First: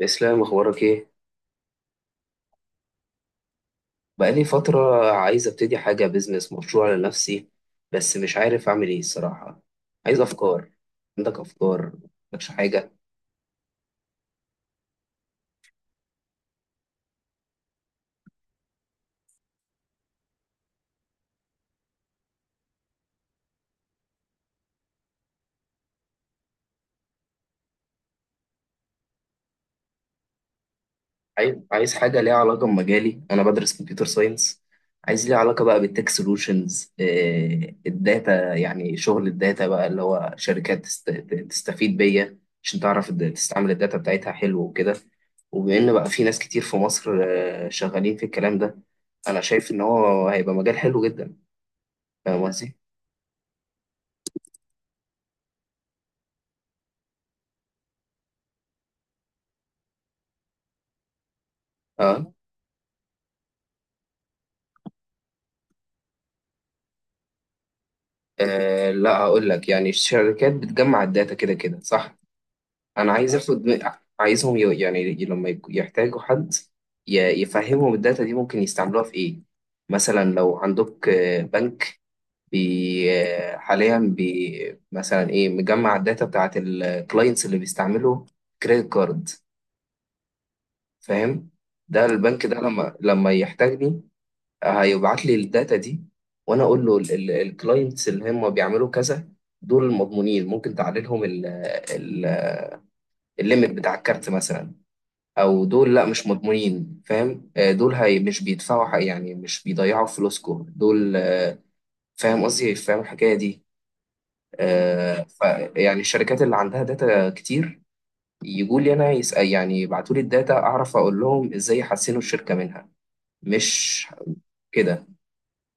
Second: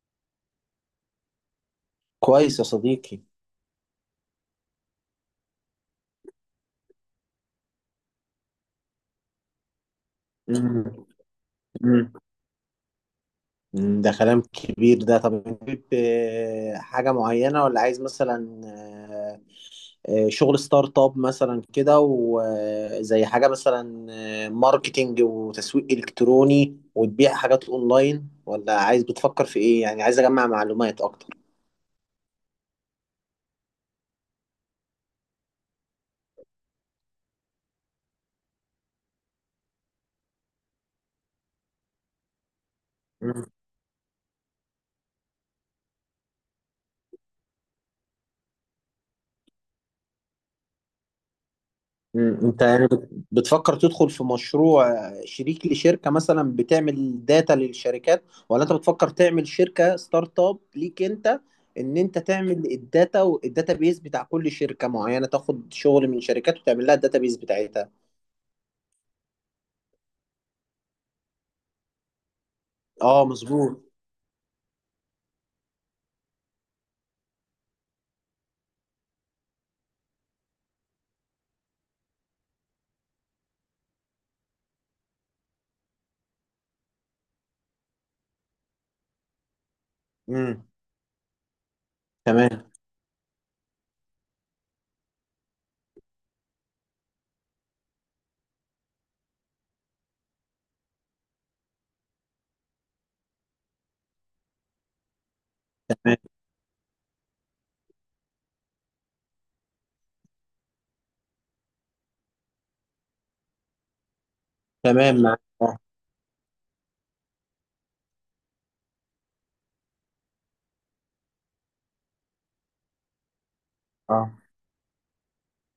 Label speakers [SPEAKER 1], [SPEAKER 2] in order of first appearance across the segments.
[SPEAKER 1] اسلام، اخبارك ايه؟
[SPEAKER 2] كويس يا صديقي.
[SPEAKER 1] بقالي فتره عايز ابتدي حاجه، بيزنس، مشروع لنفسي. بس مش عارف اعمل ايه الصراحه. عايز افكار.
[SPEAKER 2] مم.
[SPEAKER 1] عندك افكار؟
[SPEAKER 2] مم.
[SPEAKER 1] مش حاجه؟
[SPEAKER 2] مم. ده كلام كبير ده. طب انت حابب، حاجة معينة، ولا عايز مثلا شغل ستارت اب مثلا كده، وزي حاجة مثلا ماركتينج وتسويق إلكتروني وتبيع حاجات اونلاين، ولا عايز بتفكر في ايه؟ يعني عايز اجمع معلومات اكتر.
[SPEAKER 1] عايز حاجة ليها علاقة بمجالي، أنا بدرس كمبيوتر ساينس. عايز ليها علاقة بقى بالتك سولوشنز. الداتا، يعني شغل الداتا بقى اللي هو شركات تستفيد بيا. عشان تعرف تستعمل الداتا بتاعتها، حلو وكده. وبإن بقى في ناس كتير في مصر شغالين في الكلام ده. أنا شايف إن هو هيبقى مجال حلو جدا.
[SPEAKER 2] مم.
[SPEAKER 1] فاهم
[SPEAKER 2] انت
[SPEAKER 1] قصدي؟
[SPEAKER 2] يعني بتفكر تدخل في مشروع شريك لشركة مثلا بتعمل داتا للشركات، ولا انت بتفكر تعمل شركة ستارت اب ليك انت؟ ان انت
[SPEAKER 1] أه.
[SPEAKER 2] تعمل الداتا والداتا بيز بتاع كل شركة معينة، تاخد شغل من شركات وتعمل لها الداتا بيز بتاعتها.
[SPEAKER 1] لا، هقول لك يعني الشركات بتجمع الداتا كده كده، صح؟ انا
[SPEAKER 2] اه،
[SPEAKER 1] عايز
[SPEAKER 2] مظبوط.
[SPEAKER 1] اخد. عايزهم، لما يحتاجوا حد، يفهمهم الداتا دي ممكن يستعملوها في ايه. مثلا لو عندك بنك. بي آه، حاليا مثلا ايه مجمع الداتا بتاعت الكلاينتس اللي بيستعملوا كريدت كارد.
[SPEAKER 2] امم.
[SPEAKER 1] فاهم. ده البنك ده
[SPEAKER 2] تمام.
[SPEAKER 1] لما يحتاجني، هيبعت لي الداتا دي، وانا اقول له الكلاينتس اللي هم بيعملوا كذا، دول مضمونين، ممكن تعلي لهم ال- الليميت بتاع الكارت مثلا. او دول لا،
[SPEAKER 2] تمام
[SPEAKER 1] مش مضمونين، فاهم. دول هي مش بيدفعوا حق، يعني مش بيضيعوا فلوسكم دول. فاهم قصدي، فاهم الحكايه دي. آه،
[SPEAKER 2] تمام معاك.
[SPEAKER 1] ف
[SPEAKER 2] اه،
[SPEAKER 1] يعني الشركات اللي عندها داتا كتير يجوا لي انا يسأل، يعني يبعتوا لي الداتا اعرف اقول لهم ازاي يحسنوا الشركه منها. مش
[SPEAKER 2] اه
[SPEAKER 1] كده؟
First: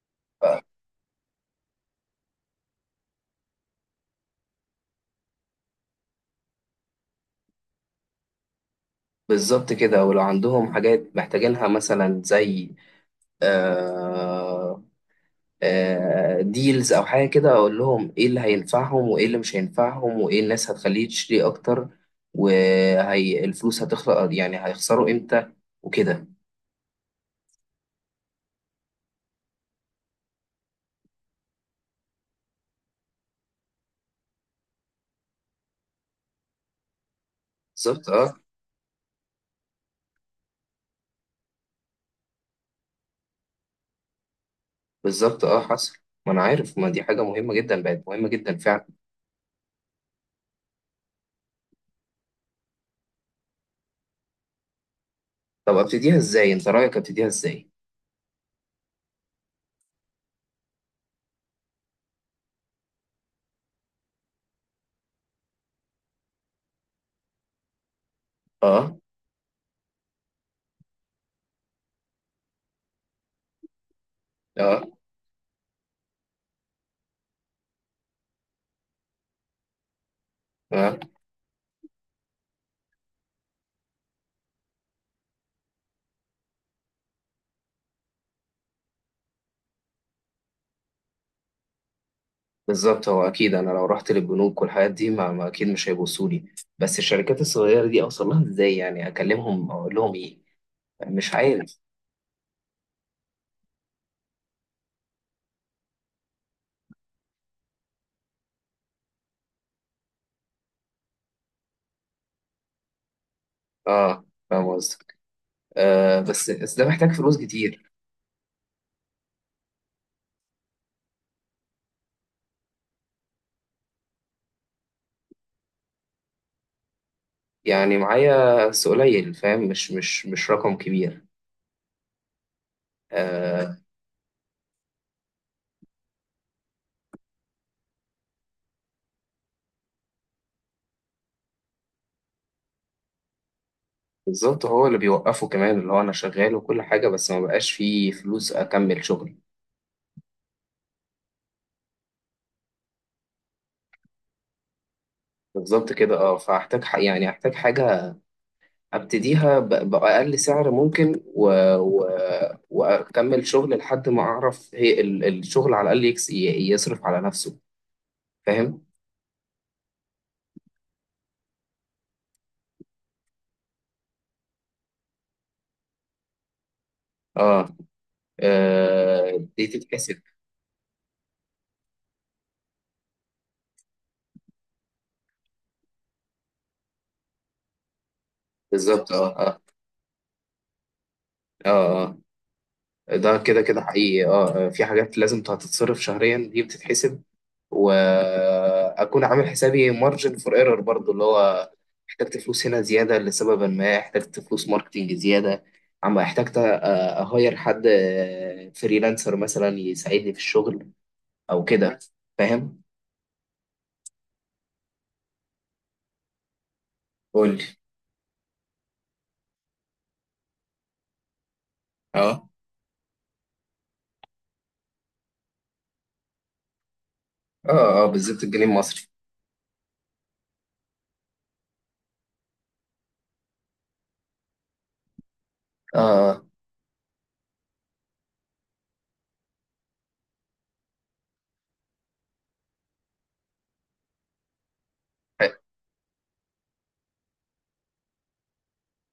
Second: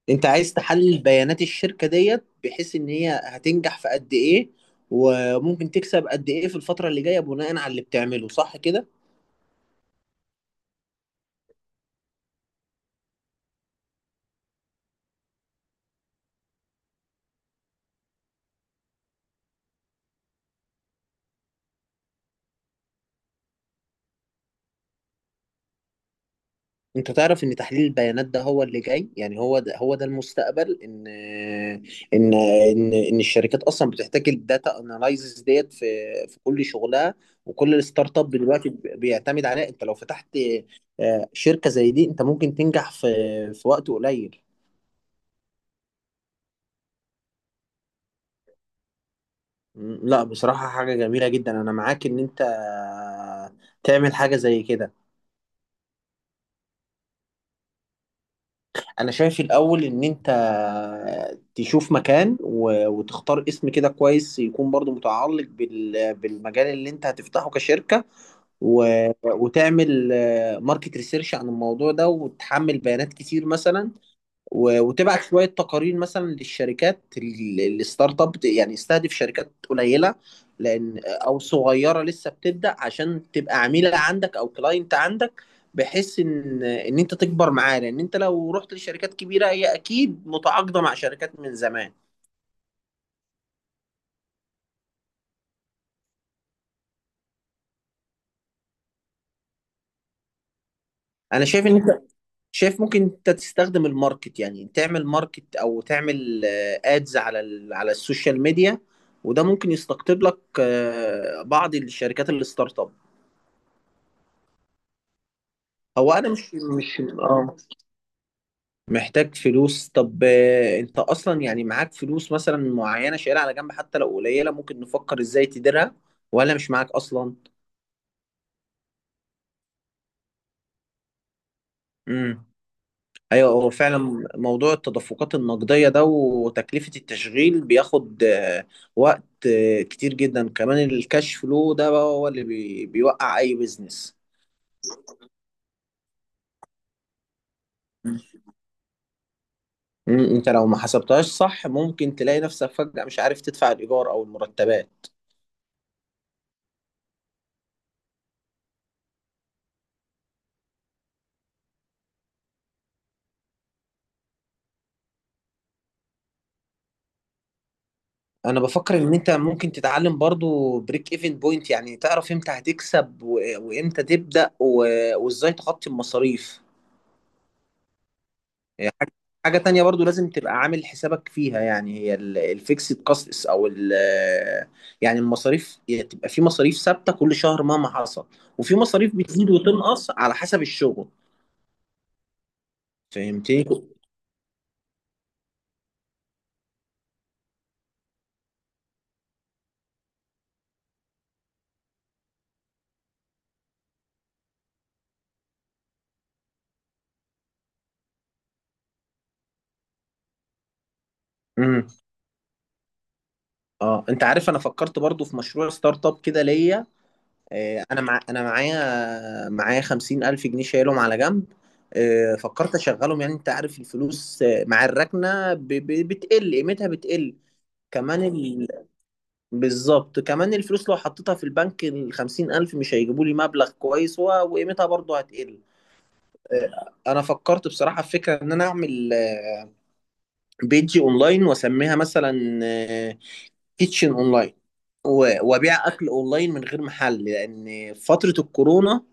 [SPEAKER 2] انت عايز تحلل بيانات الشركة ديت، بحيث ان هي هتنجح في قد ايه، وممكن تكسب قد ايه في الفترة اللي جاية بناء على اللي بتعمله، صح كده؟
[SPEAKER 1] بالظبط كده، ولو عندهم حاجات محتاجينها مثلا زي آه ديلز او حاجه كده، اقول لهم ايه اللي هينفعهم وايه اللي مش هينفعهم وايه الناس هتخليه تشتري اكتر، وهي الفلوس هتخلق يعني هيخسروا امتى، وكده.
[SPEAKER 2] انت تعرف ان تحليل البيانات ده هو اللي جاي، يعني هو ده هو ده المستقبل، ان الشركات اصلا بتحتاج الداتا اناليزز ديت في كل شغلها، وكل
[SPEAKER 1] بالظبط
[SPEAKER 2] الستارت اب
[SPEAKER 1] اه.
[SPEAKER 2] دلوقتي بيعتمد عليها. انت لو فتحت شركة زي دي، انت ممكن تنجح في وقت قليل.
[SPEAKER 1] بالظبط اه، حصل. ما انا عارف، ما دي حاجه مهمه جدا، بقت مهمه جدا فعلا.
[SPEAKER 2] لا بصراحة حاجة جميلة جدا، انا معاك ان انت تعمل حاجة زي كده.
[SPEAKER 1] طب ابتديها ازاي، انت رايك ابتديها ازاي؟
[SPEAKER 2] انا شايف الاول ان انت تشوف مكان وتختار اسم كده كويس، يكون برضو متعلق بالمجال اللي انت هتفتحه كشركة،
[SPEAKER 1] اه،
[SPEAKER 2] وتعمل ماركت ريسيرش عن الموضوع ده، وتحمل بيانات كتير مثلا،
[SPEAKER 1] اه،
[SPEAKER 2] وتبعت شويه تقارير مثلا للشركات الستارت اب. يعني استهدف شركات قليله،
[SPEAKER 1] اه.
[SPEAKER 2] لان او صغيره لسه بتبدا، عشان تبقى عميله عندك او كلاينت عندك، بحيث ان انت تكبر معاه، لان انت لو رحت لشركات كبيره هي اكيد متعاقده مع شركات من زمان.
[SPEAKER 1] بالظبط، هو اكيد انا لو رحت للبنوك والحاجات دي ما اكيد مش هيبصوا لي. بس الشركات الصغيره دي اوصل لها ازاي؟ يعني اكلمهم اقول لهم ايه؟ مش
[SPEAKER 2] انا شايف ان
[SPEAKER 1] عارف.
[SPEAKER 2] انت شايف ممكن انت تستخدم الماركت، يعني تعمل ماركت او تعمل ادز على على السوشيال ميديا، وده ممكن يستقطب لك بعض الشركات الستارت اب.
[SPEAKER 1] اه. فاهم قصدي.
[SPEAKER 2] هو انا
[SPEAKER 1] بس
[SPEAKER 2] مش
[SPEAKER 1] بس ده
[SPEAKER 2] مش
[SPEAKER 1] محتاج فلوس كتير.
[SPEAKER 2] محتاج فلوس. طب انت اصلا يعني معاك فلوس مثلا معينه شايلها على جنب؟ حتى لو قليله ممكن نفكر ازاي تديرها، ولا مش معاك اصلا؟
[SPEAKER 1] يعني معايا، بس قليل فاهم، مش رقم كبير.
[SPEAKER 2] امم. ايوه هو
[SPEAKER 1] آه.
[SPEAKER 2] فعلا موضوع التدفقات النقديه ده وتكلفه التشغيل بياخد وقت كتير جدا، كمان الكاش فلو ده بقى هو اللي بيوقع اي بيزنس.
[SPEAKER 1] بالظبط، هو اللي بيوقفه كمان، اللي هو انا شغال وكل حاجة بس ما بقاش فيه
[SPEAKER 2] مم.
[SPEAKER 1] فلوس اكمل شغلي.
[SPEAKER 2] انت لو ما حسبتهاش صح، ممكن تلاقي نفسك فجأة مش عارف تدفع الايجار او المرتبات.
[SPEAKER 1] بالظبط كده، اه. فاحتاج احتاج حاجة ابتديها بأقل سعر ممكن، و... واكمل شغل لحد ما اعرف، هي الشغل على الاقل يصرف على نفسه.
[SPEAKER 2] انا
[SPEAKER 1] فاهم.
[SPEAKER 2] بفكر ان انت ممكن تتعلم برضو بريك ايفن بوينت، يعني تعرف امتى هتكسب وامتى تبدأ وازاي تغطي المصاريف.
[SPEAKER 1] اه،
[SPEAKER 2] هي حاجة
[SPEAKER 1] دي
[SPEAKER 2] تانية برضو
[SPEAKER 1] تتحسب.
[SPEAKER 2] لازم تبقى عامل حسابك فيها، يعني هي الفيكسد كاستس او ال، يعني المصاريف، هي تبقى في مصاريف ثابتة كل شهر مهما حصل، وفي
[SPEAKER 1] بالظبط،
[SPEAKER 2] مصاريف
[SPEAKER 1] اه،
[SPEAKER 2] بتزيد
[SPEAKER 1] اه،
[SPEAKER 2] وتنقص على حسب الشغل.
[SPEAKER 1] اه، آه. ده كده
[SPEAKER 2] فهمتني؟
[SPEAKER 1] كده حقيقي، اه. في حاجات لازم هتتصرف شهريا دي بتتحسب، واكون عامل حسابي مارجن فور ايرور برضو، اللي هو احتجت فلوس هنا زياده لسبب ما، احتجت فلوس ماركتينج زياده، عم احتجت اهير حد فريلانسر مثلا يساعدني في الشغل، او
[SPEAKER 2] امم.
[SPEAKER 1] كده. فاهم.
[SPEAKER 2] اه انت عارف انا فكرت برضو في مشروع ستارت اب كده ليا.
[SPEAKER 1] قول لي.
[SPEAKER 2] انا معايا 50,000 جنيه شايلهم على جنب.
[SPEAKER 1] اه،
[SPEAKER 2] فكرت اشغلهم، يعني انت عارف الفلوس مع الركنه بتقل قيمتها بتقل.
[SPEAKER 1] اه، اه،
[SPEAKER 2] كمان
[SPEAKER 1] بالظبط، الجنيه
[SPEAKER 2] ال...
[SPEAKER 1] المصري.
[SPEAKER 2] بالظبط كمان الفلوس لو حطيتها في البنك الـ 50,000 مش هيجيبوا لي مبلغ كويس، وقيمتها برضه هتقل.
[SPEAKER 1] اه،
[SPEAKER 2] انا فكرت بصراحه في فكره ان انا اعمل بيج اونلاين واسميها مثلا كيتشن اونلاين،
[SPEAKER 1] اه،
[SPEAKER 2] وابيع اكل اونلاين من غير محل، لان في فتره الكورونا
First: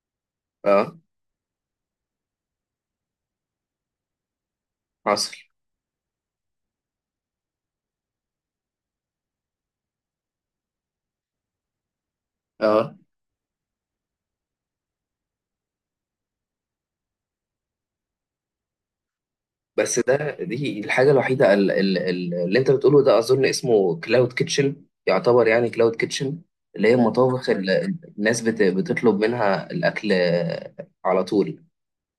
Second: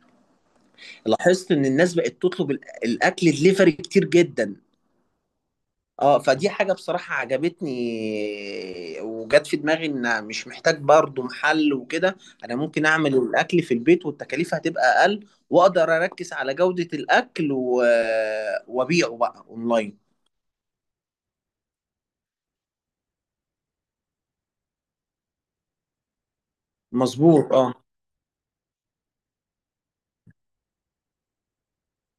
[SPEAKER 1] اه،
[SPEAKER 2] لاحظت ان الناس بقت تطلب الاكل دليفري كتير جدا.
[SPEAKER 1] حصل.
[SPEAKER 2] اه، فدي حاجة بصراحة عجبتني، وجت في دماغي ان مش محتاج برضو محل وكده. انا ممكن
[SPEAKER 1] اه.
[SPEAKER 2] اعمل الاكل في البيت، والتكاليف هتبقى اقل، واقدر اركز على جودة الاكل وابيعه بقى
[SPEAKER 1] بس
[SPEAKER 2] اونلاين.
[SPEAKER 1] ده، دي الحاجة الوحيدة اللي انت بتقوله ده اظن اسمه كلاود كيتشن. يعتبر يعني كلاود كيتشن، اللي هي المطابخ
[SPEAKER 2] مظبوط اه.
[SPEAKER 1] اللي الناس بتطلب منها الاكل على طول.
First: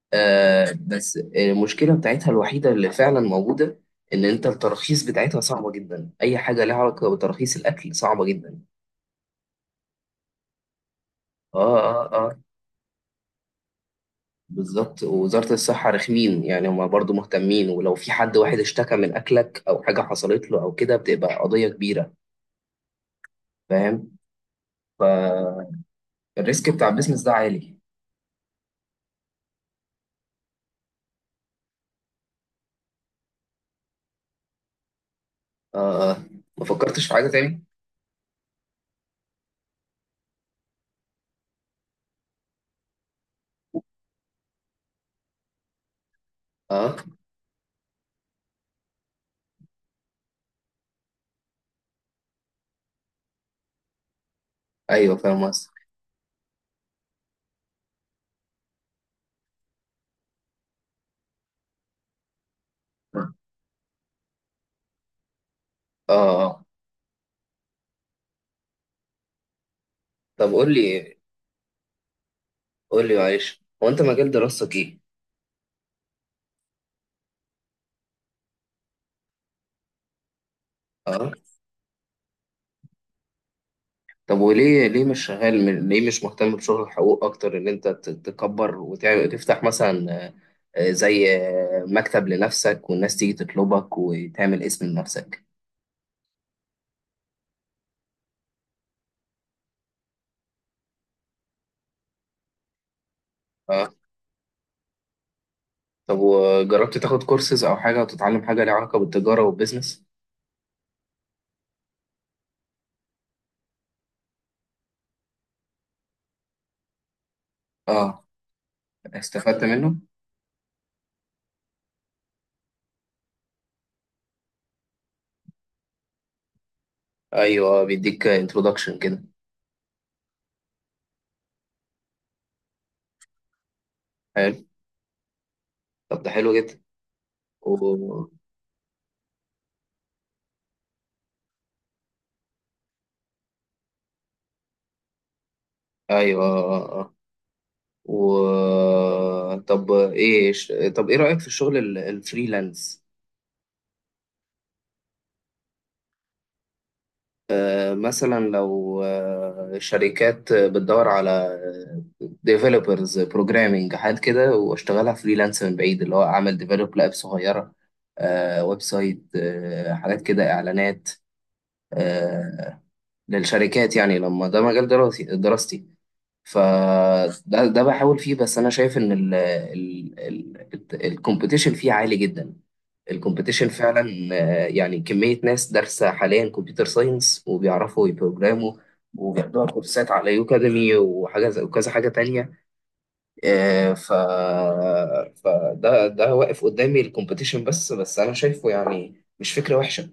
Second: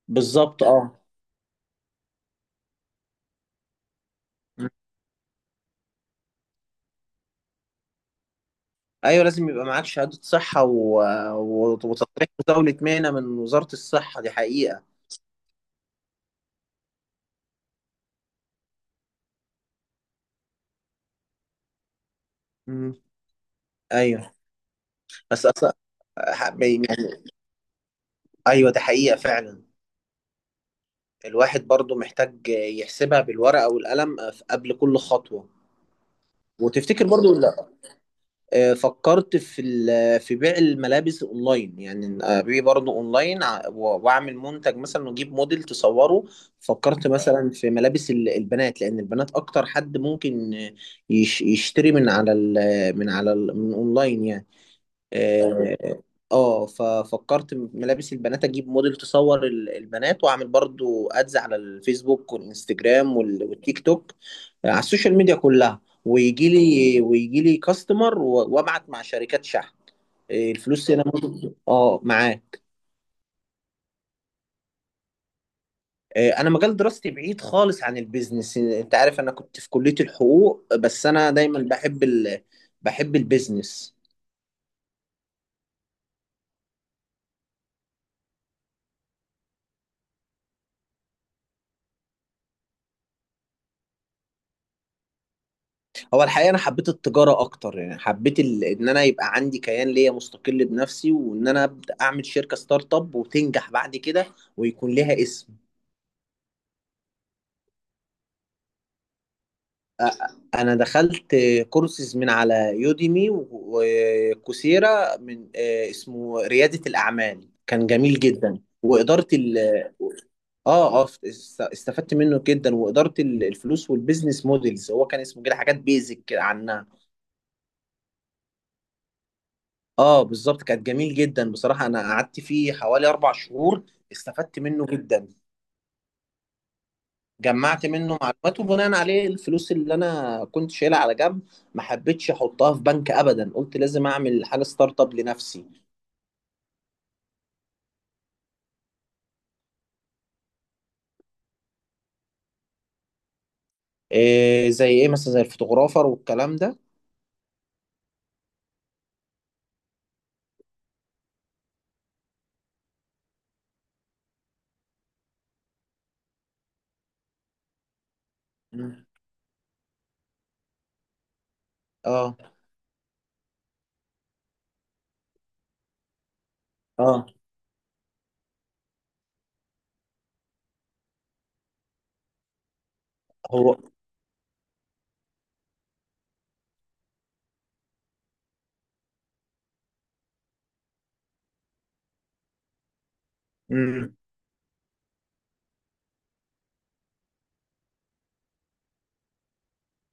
[SPEAKER 2] بالظبط اه.
[SPEAKER 1] بس المشكلة بتاعتها الوحيدة اللي فعلا موجودة، ان انت التراخيص بتاعتها صعبة جدا، اي حاجة لها علاقة بتراخيص الاكل صعبة جدا.
[SPEAKER 2] ايوه لازم يبقى معاك شهادة صحة
[SPEAKER 1] اه، اه، اه.
[SPEAKER 2] وتصريح مزاولة مهنة من وزارة الصحة، دي حقيقة.
[SPEAKER 1] بالظبط، ووزارة الصحة رخمين يعني، هما برضو مهتمين، ولو في حد واحد اشتكى من اكلك او حاجة حصلت له او كده بتبقى قضية كبيرة.
[SPEAKER 2] مم.
[SPEAKER 1] فاهم.
[SPEAKER 2] ايوه بس أص...
[SPEAKER 1] فالريسك بتاع البيزنس ده عالي.
[SPEAKER 2] ايوه ده حقيقة فعلا. الواحد برضو محتاج يحسبها بالورقة والقلم قبل كل خطوة.
[SPEAKER 1] اه، آه. ما فكرتش
[SPEAKER 2] وتفتكر
[SPEAKER 1] في حاجة
[SPEAKER 2] برضو
[SPEAKER 1] تاني؟
[SPEAKER 2] لا؟ فكرت في في بيع الملابس اونلاين، يعني ابيع برضو اونلاين، واعمل منتج مثلا واجيب موديل تصوره.
[SPEAKER 1] اه،
[SPEAKER 2] فكرت مثلا في ملابس البنات، لان البنات اكتر حد ممكن يشتري من اونلاين يعني.
[SPEAKER 1] ايوه، فاهم
[SPEAKER 2] آه،
[SPEAKER 1] قصدك.
[SPEAKER 2] اه ففكرت ملابس البنات، اجيب موديل تصور البنات، واعمل برضو ادز على الفيسبوك والانستجرام والتيك توك، على السوشيال ميديا كلها،
[SPEAKER 1] اه، آه.
[SPEAKER 2] ويجي لي كاستمر، وابعت مع شركات شحن.
[SPEAKER 1] طب قول
[SPEAKER 2] الفلوس هنا
[SPEAKER 1] لي،
[SPEAKER 2] برضو- معاه.
[SPEAKER 1] قول لي معلش، هو انت مجال دراستك ايه؟
[SPEAKER 2] انا مجال دراستي بعيد خالص عن البيزنس، انت عارف انا كنت في كلية الحقوق، بس انا
[SPEAKER 1] اه.
[SPEAKER 2] دايما بحب بحب البيزنس.
[SPEAKER 1] طب وليه، ليه مش مهتم بشغل الحقوق اكتر، ان انت تكبر وتعمل تفتح مثلا، زي مكتب لنفسك والناس تيجي تطلبك وتعمل اسم لنفسك.
[SPEAKER 2] هو الحقيقة أنا حبيت التجارة أكتر، يعني حبيت إن أنا يبقى عندي كيان ليا مستقل بنفسي، وإن أنا أبدأ أعمل شركة ستارت أب وتنجح
[SPEAKER 1] اه.
[SPEAKER 2] بعد كده، ويكون لها اسم.
[SPEAKER 1] طب، وجربت تاخد كورسز او حاجة وتتعلم حاجة ليها علاقة بالتجارة والبيزنس؟
[SPEAKER 2] أنا دخلت كورسز من على يوديمي وكوسيرا، من اسمه ريادة الأعمال كان جميل
[SPEAKER 1] اه،
[SPEAKER 2] جدا، وإدارة ال،
[SPEAKER 1] استفدت منه؟
[SPEAKER 2] استفدت منه جدا، وإدارة الفلوس والبيزنس موديلز، هو كان اسمه كده، حاجات بيزك عن.
[SPEAKER 1] ايوه، بيديك انترودكشن كده.
[SPEAKER 2] اه بالظبط، كانت جميل جدا بصراحة، انا قعدت فيه حوالي 4 شهور، استفدت
[SPEAKER 1] حلو.
[SPEAKER 2] منه جدا.
[SPEAKER 1] طب، ده حلو جدا.
[SPEAKER 2] جمعت منه
[SPEAKER 1] و
[SPEAKER 2] معلومات، وبناء عليه الفلوس اللي انا كنت شايلها على جنب ما حبيتش احطها في بنك ابدا، قلت لازم اعمل حاجة ستارت اب لنفسي.
[SPEAKER 1] ايوه، آه. آه. و طب ايه رأيك في الشغل الفريلانس؟
[SPEAKER 2] إيه، زي ايه مثلا؟ زي الفوتوغرافر والكلام ده؟
[SPEAKER 1] مثلا لو شركات بتدور على ديفلوبرز بروجرامينج حاجات كده، واشتغلها فريلانس من بعيد، اللي هو اعمل ديفلوب لاب صغيرة، ويب
[SPEAKER 2] مم.
[SPEAKER 1] سايت، حاجات كده، اعلانات،
[SPEAKER 2] اه،
[SPEAKER 1] آه، للشركات يعني، لما ده مجال دراستي،
[SPEAKER 2] اه
[SPEAKER 1] فده بحاول فيه، بس انا شايف ان ال ال ال الكومبيتيشن فيه عالي جدا. الكومبيتيشن
[SPEAKER 2] هو.
[SPEAKER 1] فعلا. يعني كمية ناس دارسة حاليا كمبيوتر ساينس وبيعرفوا يبروجراموا، وبياخدوها كورسات على يوكاديمي، وكذا حاجة تانية. آه، ف
[SPEAKER 2] مم.
[SPEAKER 1] فده واقف قدامي الكومبيتيشن، بس انا شايفه يعني مش فكرة وحشة.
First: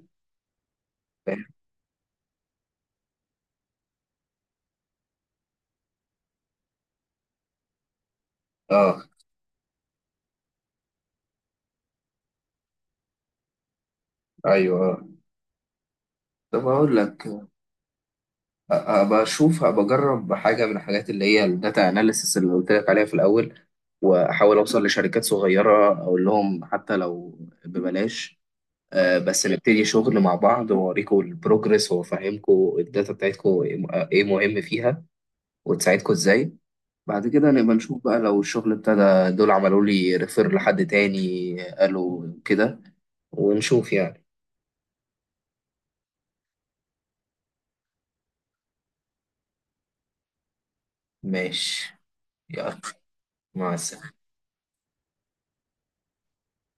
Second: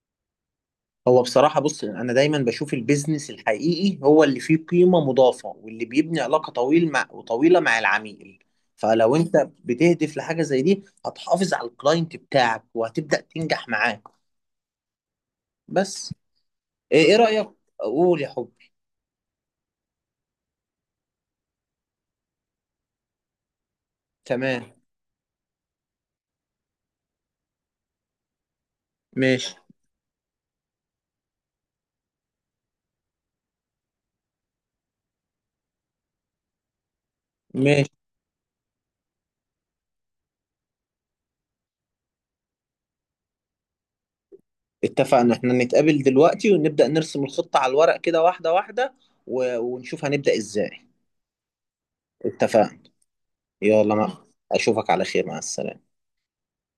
[SPEAKER 1] فاهم؟
[SPEAKER 2] بصراحة بص، أنا دايما بشوف البيزنس الحقيقي هو اللي فيه قيمة مضافة، واللي بيبني علاقة طويل مع، وطويلة مع العميل.
[SPEAKER 1] اه.
[SPEAKER 2] فلو أنت بتهدف لحاجة زي دي، هتحافظ على الكلاينت بتاعك وهتبدأ تنجح معاه.
[SPEAKER 1] ايوه، آه.
[SPEAKER 2] بس
[SPEAKER 1] طب اقول
[SPEAKER 2] إيه
[SPEAKER 1] لك،
[SPEAKER 2] رأيك؟ قول يا حبي.
[SPEAKER 1] بشوف، بجرب حاجة من الحاجات اللي هي الداتا اناليسيس اللي قلت لك عليها في الأول، وأحاول
[SPEAKER 2] تمام.
[SPEAKER 1] أوصل لشركات صغيرة أقول لهم حتى لو ببلاش، بس
[SPEAKER 2] ماشي.
[SPEAKER 1] نبتدي شغل مع بعض وأوريكم البروجرس، وأفهمكم الداتا بتاعتكم إيه مهم فيها، وتساعدكم إزاي. بعد كده نبقى
[SPEAKER 2] ماشي.
[SPEAKER 1] نشوف بقى، لو الشغل ابتدى دول عملوا لي ريفير لحد تاني قالوا كده، ونشوف يعني.
[SPEAKER 2] اتفقنا إحنا نتقابل دلوقتي، ونبدأ نرسم الخطة على الورق كده واحدة واحدة، ونشوف هنبدأ إزاي.
[SPEAKER 1] ماشي. يلا،
[SPEAKER 2] اتفقنا.
[SPEAKER 1] مع
[SPEAKER 2] يلا،
[SPEAKER 1] السلامة.
[SPEAKER 2] ما أشوفك على خير. مع السلامة.